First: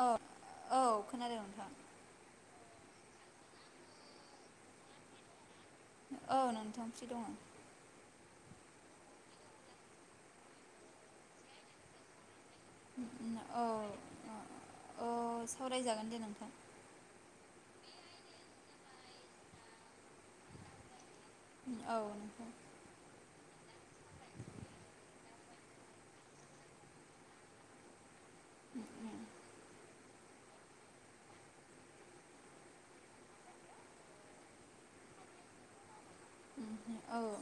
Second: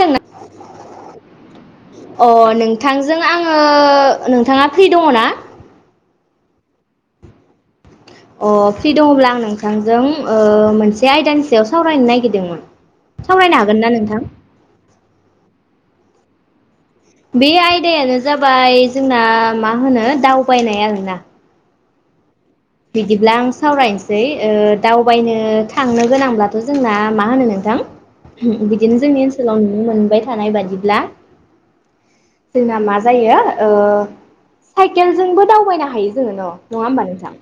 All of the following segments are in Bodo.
औ औ खोनादों नोंथां अ नों नोंथांजों आङो नोंथाङा फ्रि दङ ना? औ नोंथां फ्रि दङ। अ फ्रि दङब्ला आं नोंथांजों ओ मोनसे आयदानि ओ सायाव सावरायनो नागिरदोंमोन। सावरायनो औ हागोनना नोंथां? औ सावरायजागोन दे नोंथां। बे आयदायानो जाबाय जोंना मा होनो दावबायनाय आरोना। औ नोंथां। बिदिब्ला आं सावरायनोसै दावबायनो थांनो गोनांब्लाथ' जोंना मा होनो नोंथां? बिदिनो जोंनि ओनसोलाव नुनो [unintelligible] थानाय बादिब्ला जोंना मा जायो साइकेलजोंबो दावबायनो हायो जोङो न'। नङा होमबा औ नोंथां?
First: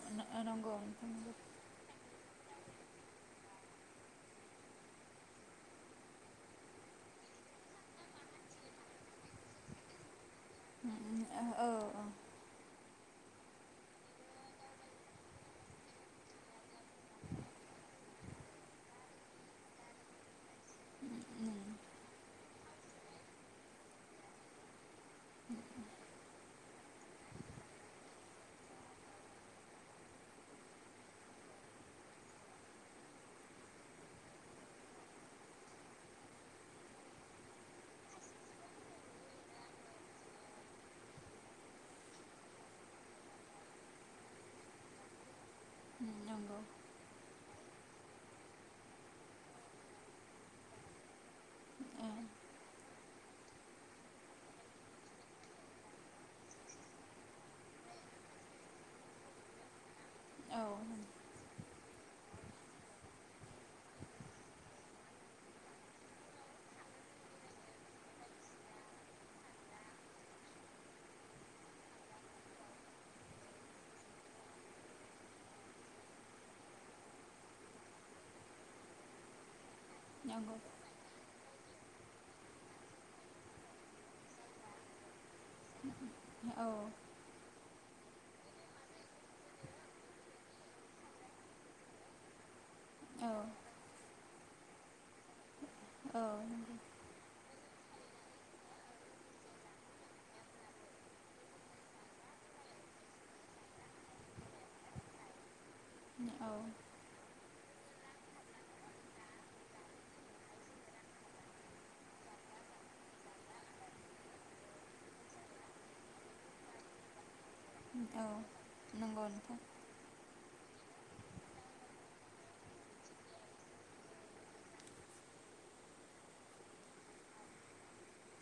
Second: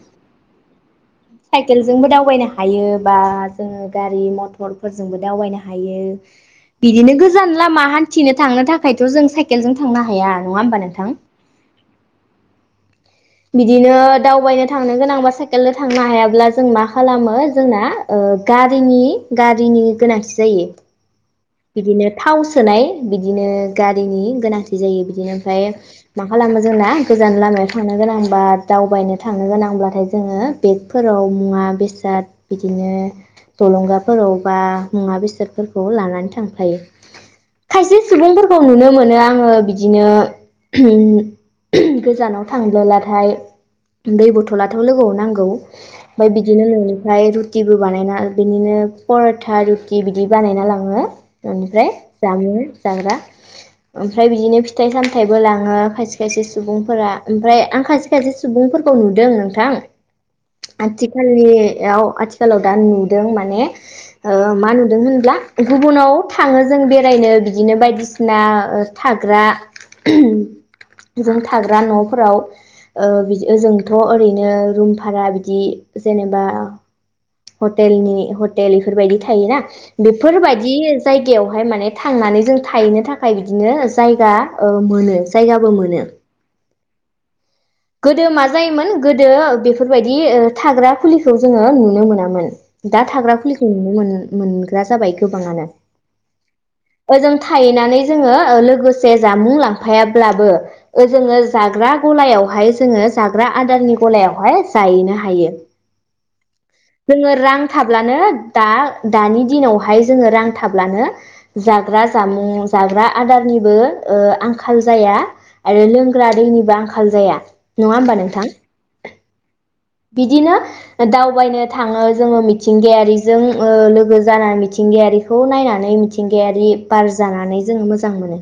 [inaudible] साइकेलजोंबो दावबायनो हायो बा जोङो गारि मथरफोरजोंबो दावबायनो हायो। बिदिनो गोजान लामा हान्थिनो थांनो थाखायथ' जों साइकेलजों थांनो हाया नङा होमबा नोंथां? नंगौ औ औ बिदिनो दावबायनो थांनो गोनांबा साइकेलदो थांनो हायाब्ला जों मा खालामो जोंना ओ गारिनि गारिनि गोनांथि जायो। बिदिनो थाव सोनाय बिदिनो गारिनि गोनांथि जायो बिदिनो ओमफ्राय मा खालामो जोंना गोजान लामायाव थां थांनो गोनांबा दावबायनो थांनो गोनांब्लाथाय जोङो बेगफोराव मुवा बेसाद बिदिनो जलंगाफोराव बा मुवा बेसादफोरखौ लानानै थांफायो। खायसे सुबुंफोरखौ नुनो मोनो आङो बिदिनो गोजानाव थांब्लोलाथाय दै बथलाथ' लोगोआव नांगौ। बाय नंगौ बिदिनो न'निफ्राय रु टिबो बानायना बिदिनो पर'था रुटि बिदि बानायना लाङो बेनिफ्राय जामुं जाग्रा। ओमफ्राय बिदिनो फिथाइ सामथाइबो लाङो खायसे खायसे सुबुंफोरा। ओमफ्राय आं खायसे खायसे सुबुंफोरखौ नुदों नोंथां औ आथिखालनि याव आथिखालाव दा नुदों माने मा नुदों होनब्ला गुबुनाव थाङो जों बेरायनो बिदिनो बायदिसिना थाग्रा जों थाग्रा न' फोराव ओ बिदि जोंथ' ओरैनो रुम भारा बिदि जेनेबा हटेलनि हटेल इफोरबायदि थायोना, नंगौ बेफोरबायदि जाय गायावहाय माने थांनानै जों थाहैनो थाखाय बिदिनो जायगा मोनो, जायगाबो मोनो। औ। गोदो मा जायोमोन गोदो बेफोरबायदि ओ थाग्रा खुलिखौ जोङो नुनो मोनामोन। दा औ थाग्रा खुलिखौ नुनो मोन मोनग्रा जाबाय गोबाङानो। औ नंगौ ओजों थाहैनानै जोङो लोगोसे जामुं लांफायाब्लाबो ओ जोङो जाग्रा गलायावहाय जोङो जाग्रा आदारनि गलायावहाय जाहैनो हायो। औ जोङो रां थाब्लानो दा दानि दिनावहाय जोङो रां थाब्लानो जाग्रा जामुं, जाग्रा आदारनिबो ओ आंखाल जाया आरो लोंग्रा दैनिबो आंखाल जाया। नङा होमबा औ नोंथां नंगौ नोंथां। बिदिनो दावबायनो थाङो जोङो मिथिंगायारिजों लोगो जानानै मिथिंगायारिखौ नायनानै मिथिंगायारि बार जानानै जोङो मोजां मोनो।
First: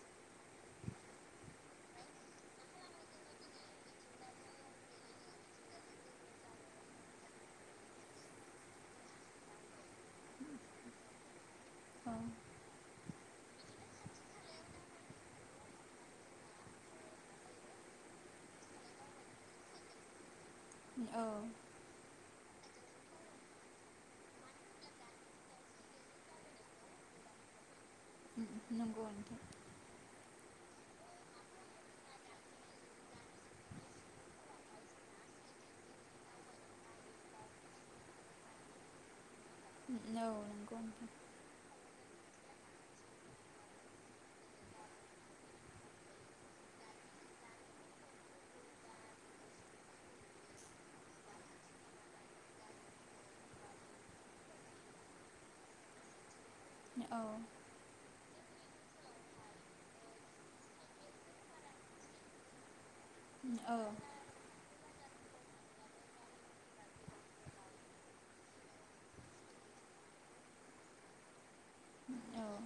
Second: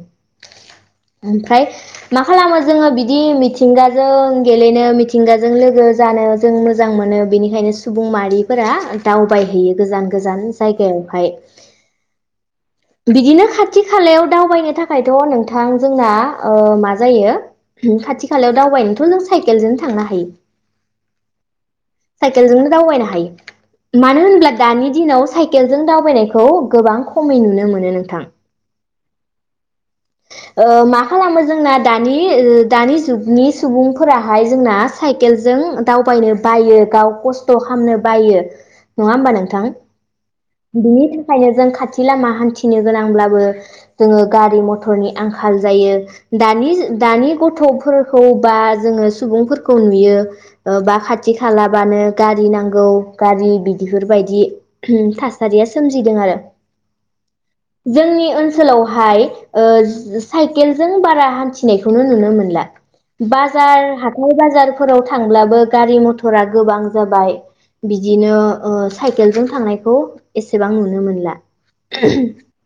ओमफ्राय मा खालामो जोङो बिदि मिथिंगाजों गेलेनो मिथिंगाजों लोगो जानो जों मोजां मोनो बिनिखायनो सुबुं माहारिफोरा दावबायहैयो गोजान गोजान जायगायावहाय। औ। बिदिनो खाथि खालायाव दावबायनो थाखायथ' नोंथां जोंना ओ मा जायो खाथि खालायाव दावबायनोथ' जों साइकेलजों थांनो हायो। ओ। साइकेलजोंनो दावबायनो हायो। मानो होनोब्ला दानि दिनाव साइकेलजों दावबायनायखौ गोबां खमै नुनो मोनो नोंथां। नंगौ नोंथां। ओ मा खालामो जोंना दानि दानि जुगनि सुबुंफोराहाय जोंना साइकेलजों दावबायनो बायो गाव खस्थ' खामनो बायो। नङा होमबा नों थां? औ नंगौ बिनि थाखायनो जों खाथि बो लामा हान्थिनो गोनांब्लाबो जोङो गारि म थरनि आंखाल जायो। दानि दानि गथ'फोरखौ बा जोङो सुबुंफोरखौ नुयो बा खाथि खालाबानो गारि नांगौ, गारि बिदिफोरबायदि थासारिया सोमजिदों आरो। नोंथां जोंनि ओन सोलावहाय ओ साइकेलजों बारा हान्थिनायखौनो नुनो मोनला। औ औ बाजार हाथाइ बाजार फोराव थांब्लाबो गारि मथरा गोबां जाबाय। बिदिनो ओ साइकेलजों थांनायखौ एसेबां नुनो मोनला। औ नंगौ औ नंगौ औ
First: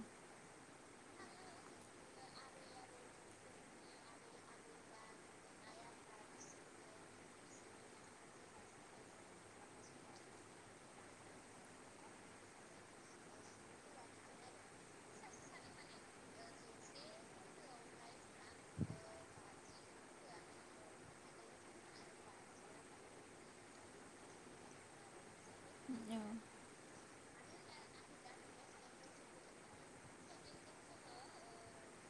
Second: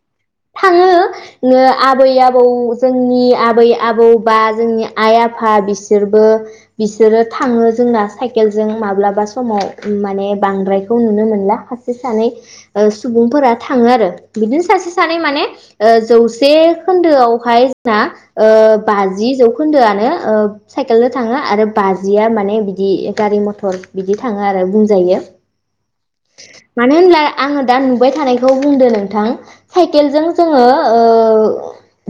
आबै आबौ जोंनि आबै आबौ बा जोंनि आइ आफा बिसोरबो बिसोरो थाङो जोंना साइकेलजों माब्लाबा समाव माने बांद्रायखौ नुनो मोनला सासे सानै सुबुंफोरा थाङो आरो बिदिनो सासे सानै माने ओ जौ से खोन्दोआवहाय जोंना बाजि जौखोन्दोआनो साइकेलो थाङो आरो बाजिया माने बिदि गारि मथर बिदि थाङो आरो बुंजायो। मानो होनब्ला आङो दा नुबाय थानायखौ बुंदो नोंथां साइकेलजों जोङो ओ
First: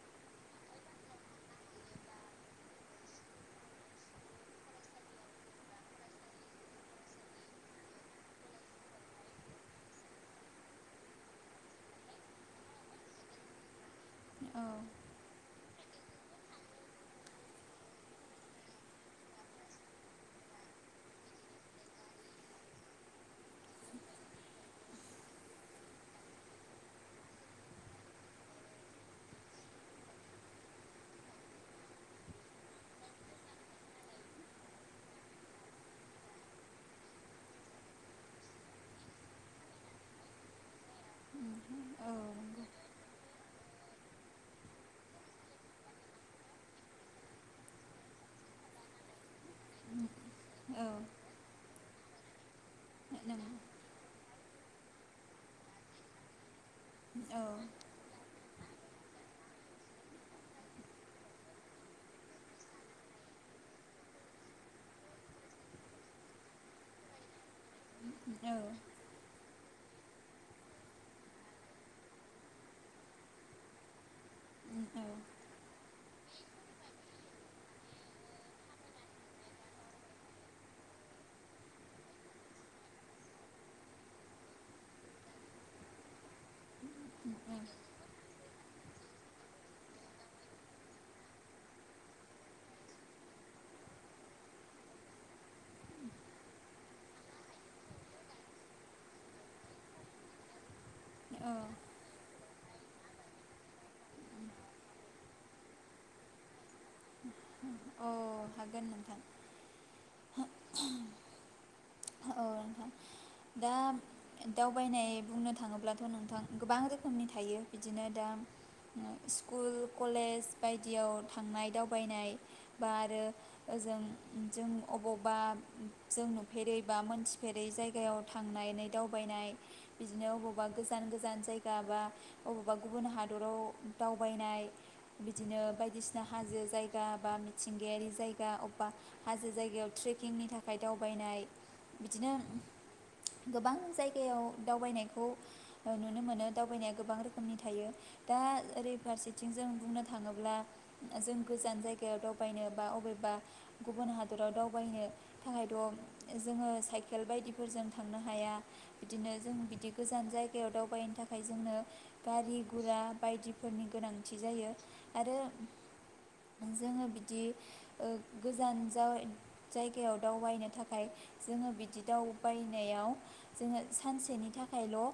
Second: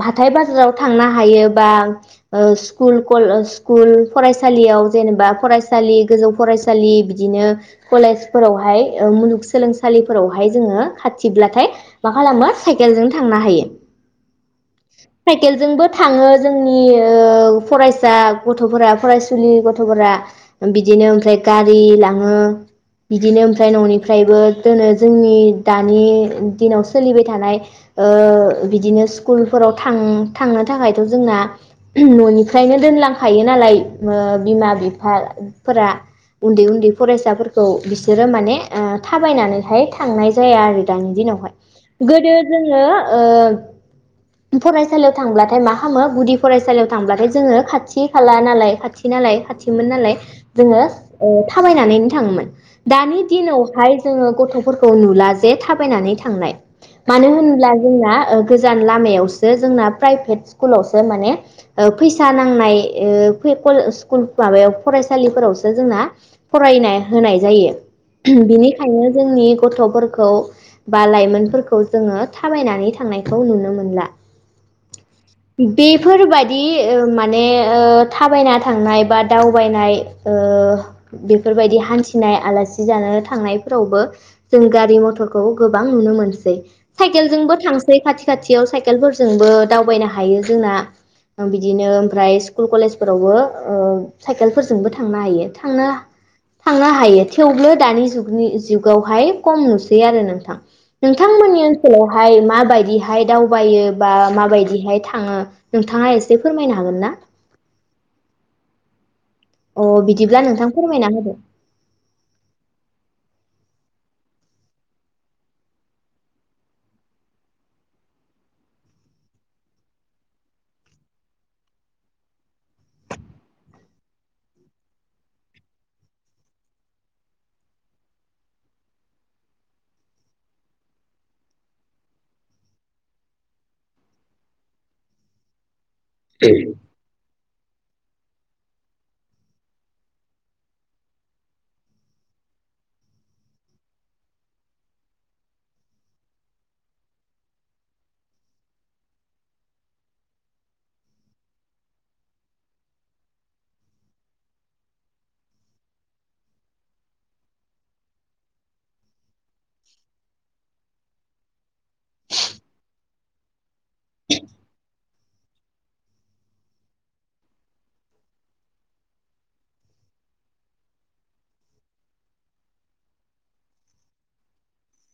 हाथाय बाजाराव थांनो हायो बा स्कुल कल स्कुल फरायसालियाव जेनेबा फरायसालि गोजौ फरायसालि बिदिनो कलेजफोरावहाय मुलुगसोलोंसालिफोरावहाय जोङो खाथिब्लाथाय मा खालामो साइकेलजों थांनो हायो। साइकेलजोंबो थाङो जोंनि फरायसा गथ'फोरा फरायसुलि गथ'फोरा बिदिनो ओमफ्राय गारि लाङो बिदिनो ओमफ्राय न'निफ्रायबो दोनो जोंनि दानि दिनाव सोलिबाय थानाय बिदिनो स्कुलफोराव थ थांनो थाखायथ' जोंना न'निफ्रायनो दोनलांखायो नालाय बिमा बिफाफोरा उन्दै उन्दै फरायसाफोरखौ बिसोरो माने थाबायनानैहाय थांनाय जाया आरो दानि दिनावहाय गोदो जोङो फरायसालियाव थांब्लाथाय मा खालामो गुदि फरायसालियाव थांब्लाथाय जोङो खाथि खाला नालाय खाथि नालाय खाथिमोन नालाय जोङो ओ थाबायनानैनो थाङोमोन। दानि दिनावहाय जोङो गथ'फोरखौ नुला जे थाबायनानै थांनाय मानो होनब्ला जोंना गोजान लामायावसो जोंना प्राइभेट स्कुलावसो माने ओ फैसा नांनाय स्कुल माबायाव फरायसालिफोरावसो जोंना फरायना होनाय जायो। औ बिनिखायनो जोंनि गथ'फोरखौ बा लाइमोनफोरखौ जोङो थाबायनानै थांनाय खौ नुनो मोनला बेफोरबायाददि माने थाबायना थांनाय बा दावबायनाय बेफोरबायदि हान्थिनाय आलासि जानो थांनायफोरावबो जों गारि मथरखौ गोबां नुनो मोनसै। साइकेलजोंबो थां खाथि खाथियाव साइकेलफोरजोंबो दावबायनो हायो जोंना बिदिनो ओमफ्राय स्कुल कलेजफोरावबो साइकेलफोरजोंबो थांनो हायो थांनो थांनो हायो थेवबो दानि जुगनि जुगावहाय खम नुसै आरो नोंथां। औ नोंथांमोननि ओनसोलावहाय मा माबायदिहाय दावबायो बा माबायदिहाय थाङो नोंथाङा एसे फोरमायनो हागोन ना? अ हागोन नोंथां। अ बिदिब्ला नोंथां फोरमायना होदो। औ नोंथां दा दावबायनाय बुंनो थाङोब्लाथ' नोंथां गोबां रोखोमनि थायो बिदिनो दा स्कुल कलेज बायदियाव थांनाय दावबायनाय बा आरो ओजों जों अबावबा जों नुफेरै बा मोनथिफेरै जायगायाव थांनानै दावबायनाय बिदिनो अबावबा गोजान गोजान जायगा बा अबावबा गुबुन हादराव दावबायनाय बिदिनो बायदि बायदिसिना हाजो जायगा बा मिंथिंगायारि जयगा अबा हाजो जायगायाव ट्रेकिंनि थाखाय दावनाय बिदिनो गोबां जायगायाव दावबायनायखौ नुनो मोनो दावबायनाया गोबां रोखोमनि थायो दा ओरै फारसेथिं जों बुंनो थाङोब्ला जों गोजान जाय दावबायनोबा अबेबा गुबुन हादराव दावायनो थाखायथ' जोङ साइकेल बायदिफोरजों थांनो हाया बिदिनो जों बिदि गोजान जायगायाव दावबायनो थाखाय जोंनो गारि गुरा बायदि फोरनि गोनांथि जायो। आरो जोङो बिदि गोजान जायगायाव दावबायनो थाखाय जोङो बिदि दावबायनायाव जोङो सानसेनि थाखायल' ओ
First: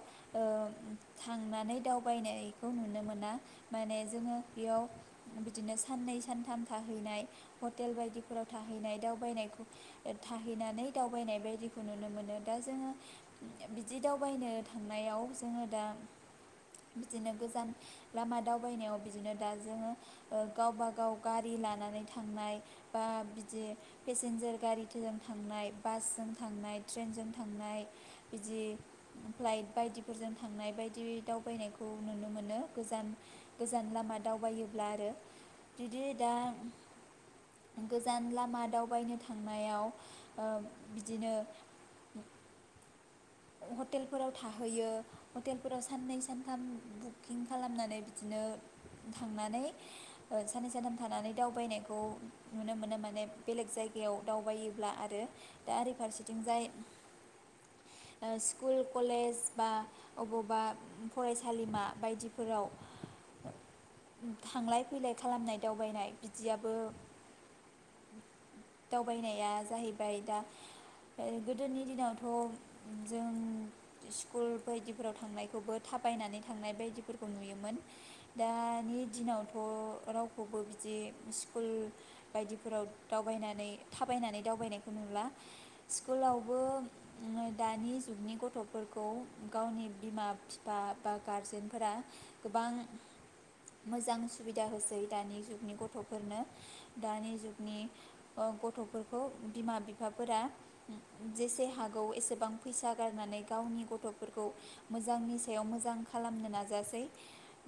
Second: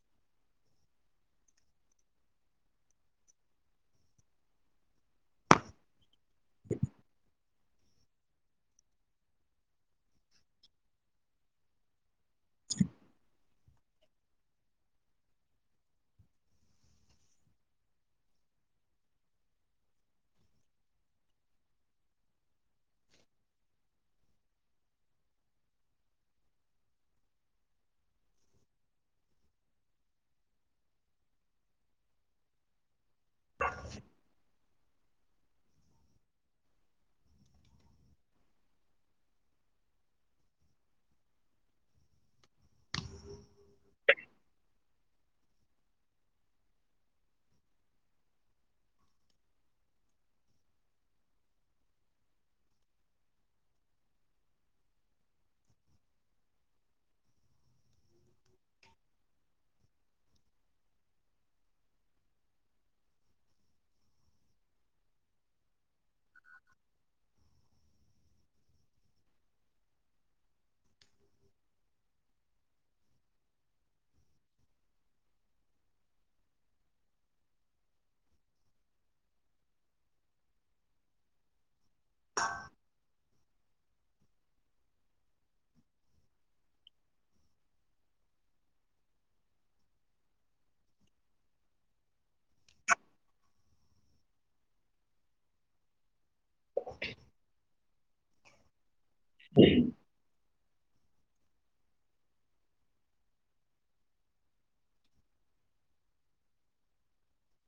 थांनानै दावबायनायखौ नुनो मोना माने जोङो बेयाव बिदिनो सान्नै सानथाम थाहैनाय हटेल बायदिफोराव थाहैनाय दावबाय थाहैनानै दावबायनाय बायदिखौ नुनो मोनो। दा जोङो बिदि दावबायनो थांनायाव जोङो दा बिदिनो गोजान लामा दावबायनायाव बिदिनो दा जोङो गावबा गाव गारि लानानै थांनाय बा बिदि पेसेन्जार गारिजों थांनाय बासजों थांनाय ट्रेनजों थांनाय बिदि फ्लाइट बायदिफोरजों थांनाय बायदि दावबायनायखौ नुनो मोनो गोजान गोजान लामा दावबायो। ला आरो बिदि दा गोजान लामा दावबायनो थांनायाव ओ बिदिनो हटेलफोराव थाहैयो हटेलफोराव साननै सानथाम बुकिं खालामनानै बिदिनो थांनानै साननै सानथाम थानानै दावबायनायखौ नुनो मोनो माने बेलेग जायगायाव दावबायोब्ला आरो दा आरै फारसेथिंजाय स्कुल कलेज बा अबावबा फरायसालिमा बायदिफोराव थांलाय फैलाय खालामनाय दावबायनाय बिदियाबो दावबायनाया जाहैबाय दा गोदोनि दिनावथ' जों स्कुल बायदिफोराव थांनायखौबो थाबायनानै थांनाय बायदिफोरखौ नुयोमोन दानि दिनावथ' रावखौबो बिदि स्कुल बायदिफोराव दावबायनानै थाबायनानै दावबायनायखौ नुला स्कुलावबो दानि जुगनि गथ'फोरखौ गावनि बिमा बिफा बा गारजेनफोरा गोबां मोजां सुबिदा होसै दानि जुगनि गथ'फोरनो दानि जुगनि गथ'फोरखौ खौ बिमा बिफाफोरा जेसे हागौ एसे गोबां फैसा गारनानै गावनि गथ'फोरखौ मोजांनि सायाव मोजां खालामनो नाजासै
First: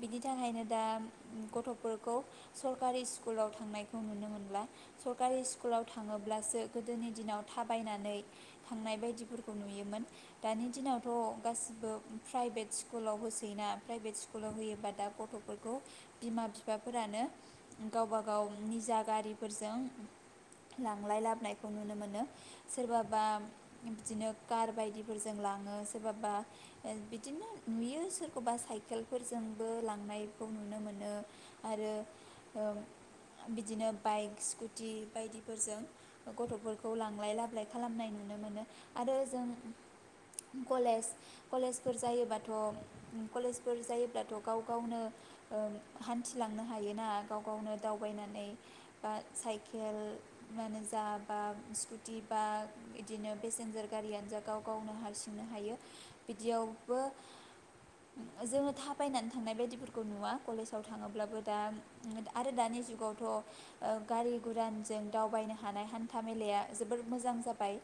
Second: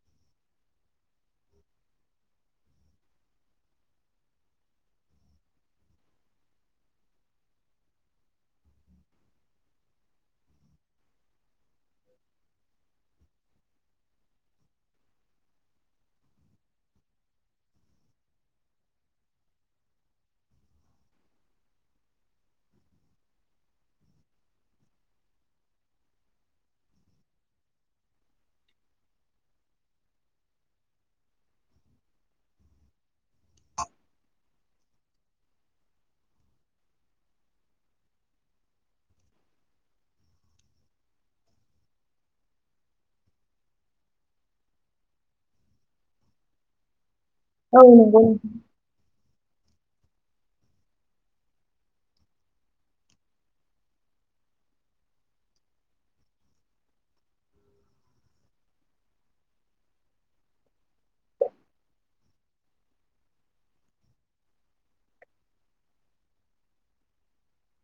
बिनि थाखायनो दा गथ'फोरखौ सरकारि स्कुलाव थांनायखौ नुनो मोनला सरकारि स्कुलाव थांङोब्लासो गोदोनि दिनाव थाबायनानै थांनाय बायदिफोरखौ खौ नुयोमोन दानि दिनावथ' गासिबो प्राइभेट स्कुलाव होसैयोना प्राइभेट स्कुलाव होयोबा दा गथ'फोरखौ बिमा बिफाफोरानो गावबा गाव निजा गारिफोरजों लांलाय लाबोनायखौ नुनो मोनो सोरबाबा बिदिनो कार बायदिफोरजों लाङो सोरबाबा बिदिनो नुयो सोरखौबा साइकेलफोरजोंबो लांनायखौ नुनो मोनो आरो ओ बिदिनो बाइक स्कुटि बायदिफोरजों गथ'फोरखौ लांलाय लाबोलाय खालामनाय नुनो मोनो आरो ओं कलेज' कलेजफोर जायोब्लाथ कलेजफोर' जायोब्लाथ गाव गावनो ओ हान्थिलांनो हायोना गाव गावनो औ नंगौ दावबायनानै बा साइकेल मानो जा बा स्कुटि बा बिदिनो पेसेन्जार गारियानोजा गाव गावनो हारसिंनो हायो बिदियावबो जोंङो थाबायनानै थांनाय बायदिफोरखौ नुवा कलेजाव थाङोब्लाबो दा आरो दानि जुगावथ' गारि गुरानजों दावबायनो हानाय हान्था मेलाया जोबोर मोजां जाबाय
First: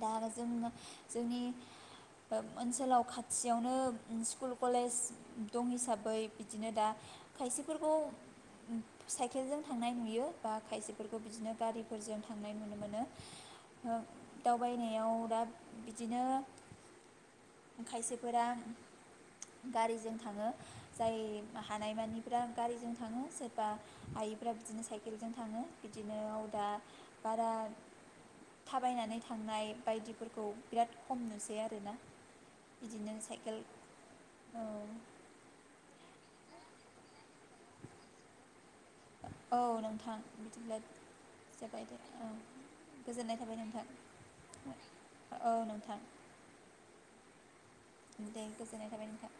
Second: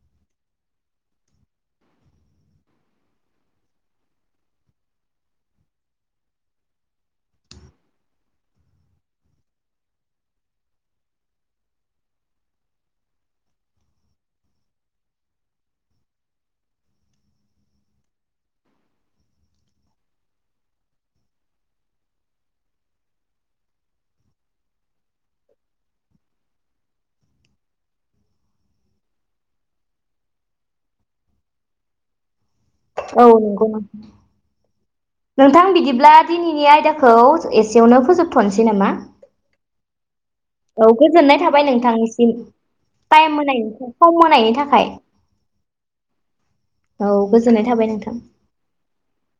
दा आरो जोंङो जोंनि ओम ओनसोलाव खाथियावनो ओम स्कुल कलेज दं हिसाबै बिदिनो दा खायसेफोरखौ साइकेलजों थांनाय नुयो बा खायसेफोरखौ बिदिनो गारिफोरजों थांनाय नुनो मोनो। ओ दावबायनायाव दा बिदिनो खायसेफोरा गारिजों थांङो। जाय हानायमानिफ्रा गारिजों थांङो। सोरबा आयैफ्रा बिदिनो साइकेलजों थांङो। बिदिनोआव दा बारा थाबायनानै थां थांनाय बायदिफोरखौ बिराद खम नुसै आरोना। बिदिनो औ साइकेल नंगौ औ। नोंथां बिदिब्ला दिनैनि आयदाखौ एसेयावनो फोजोबथ'नोसै नामा? औ नोंथां बिदिब्ला औ गोजोननाय थाबाय जाबाय दे औ नोंथांनिसिम थायेम गोजोननाय थाबाय होनायनि नोंथां था थायेम होनायनि थाखाय। औ औ बोजोननाय दायो गोजोननाय थाबाय नोंथां।